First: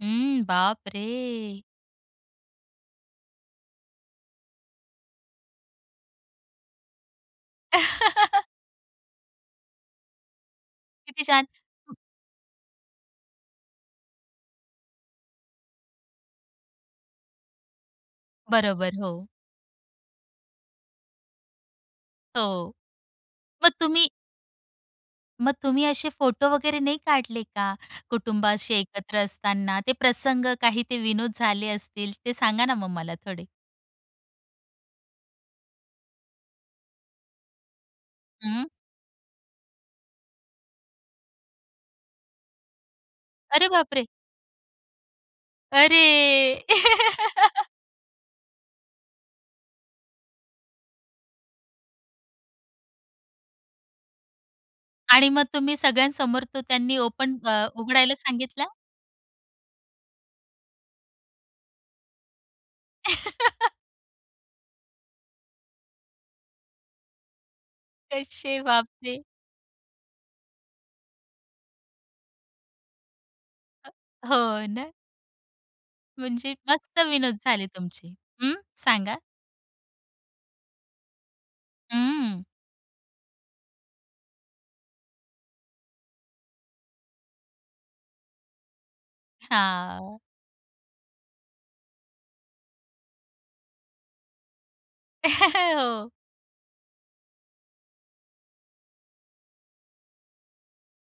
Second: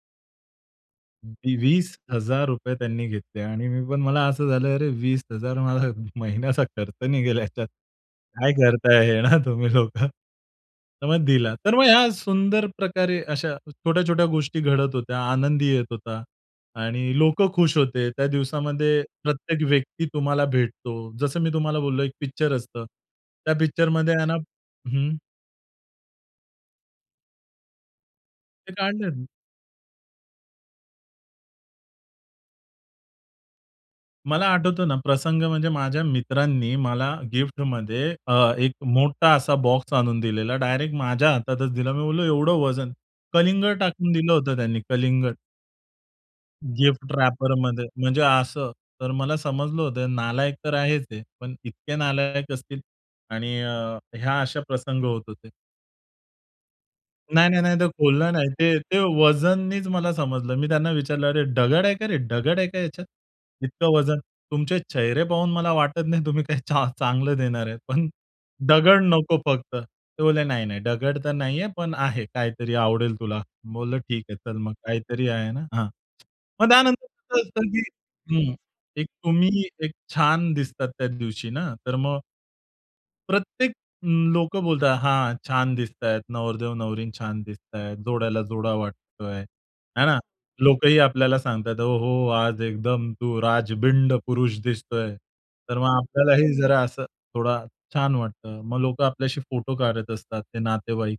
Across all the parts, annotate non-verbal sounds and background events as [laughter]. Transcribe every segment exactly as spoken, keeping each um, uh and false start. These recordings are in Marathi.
हं. [unintelligible] बापरे! वीस हजार रुपये त्यांनी घेतले आणि मी पण मला असं झालं, "अरे वीस हजार रुपये मला महिन्याचा खर्च निघेल ह्याच्यात. [chuckles] काय करताय हे ना तुम्ही लोकं?" तर मग किती छान. दिला. तर मग या सुंदर प्रकारे अशा छोट्या-छोट्या गोष्टी घडत होत्या, आनंदही येत होता आणि लोकं खुश होते. त्या बरोबर. दिवसामध्ये हो. प्रत्येक व्यक्ती तुम्हाला भेटतो. जसं मी तुम्हाला बोललो एक पिक्चर हो, असतं. त्या मग तुम्ही पिक्चरमध्ये आहे ना हं. मग तुम्ही असे फोटो वगैरे नाही काढले का? कुटुंब ते असे काढलं एकत्र ना. असताना ते प्रसंग, काही ते विनोद झाले असतील. ते सांगा ना मग मला थोडे. मला आठवतं ना, प्रसंग म्हणजे माझ्या मित्रांनी मला गिफ्टमध्ये अ, हं. एक मोठा असा बॉक्स आणून दिलेला डायरेक्ट माझ्या हातातच दिला. मी बोललो एवढं वजन अरे कलिंगड बापरे! टाकून दिलं होतं त्यांनी कलिंगड. अरे. गिफ्ट [laughs] रॅपरमध्ये म्हणजे असं. तर मला समजलं होतं नालायक तर आहेच हे पण इतके नालायक असतील आणि ह्या अशा प्रसंग होत आणि मग होते. तुम्ही सगळ्यांसमोर तो त्यांनी ओपन नाही, नाही, अ, नाही, ते उघडायला खोलला नाही. सांगितला. ते ते वजननीच मला समजलं. मी त्यांना विचारलं, "अरे डगड आहे का रे डगड आहे का याच्यात? [chuckles] इतकं वजन, तुमचे चेहरे पाहून मला वाटत नाही तुम्ही काही चा चांगलं देणार आहेत, पण कसे डगड बापरे! नको फक्त." ते बोलले, "नाही, नाही, डगड तर नाहीये, पण आहे काहीतरी आवडेल तुला." मी बोललो, "ठीक आहे, चल हो मग ना. काहीतरी आहे ना." हां. म्हणजे मग मस्त त्यानंतर विनोद [unintelligible] झाले कधी तुमचे. हं. हं, की सांगा. तुम्ही एक छान दिसतात त्या दिवशी ना तर मग हं. प्रत्येक लोकं बोलतात, "हां, छान दिसतायत, नवरदेव नवरी छान दिसतायत, जोड्याला जोडा वाटतोय," हां ना हां. लोकंही आपल्याला सांगताहेत, "ओहो! आज एकदम तू राजबिंड पुरुष दिसतोय." [chuckles] तर मग हो. आपल्यालाही जरा असं थोडा छान वाटतं. मग लोकं आपल्याशी फोटो काढत असतात ते नातेवाईक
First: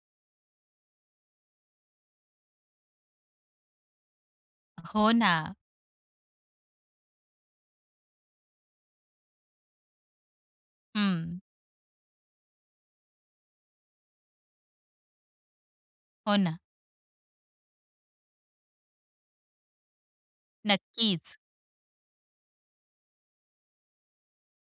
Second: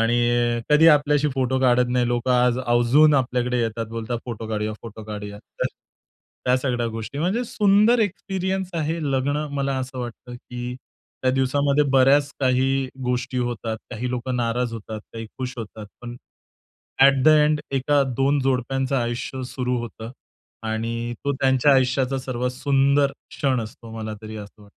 आणि कधीही आपल्याशी फोटो काढत नाही. लोकं आज आवर्जून आपल्याकडे येतात बोलतात, "फोटो काढूया, फोटो हो काढूया." ना. तर त्या सगळ्या गोष्टी म्हणजे, सुंदर एक्सपिरियन्स आहे लग्न मला असं वाटतं, की त्या हं. दिवसामध्ये बऱ्याच काही गोष्टी होतात, काही लोकं नाराज होतात, काही खुश होतात. पण, हो ना. अ‍ॅट द एंड एका दोन जोडप्यांचं आयुष्य सुरू होतं आणि तो नक्कीच. त्यांच्या आयुष्याचा सर्वात सुंदर क्षण असतो. मला तरी असं वाटतं.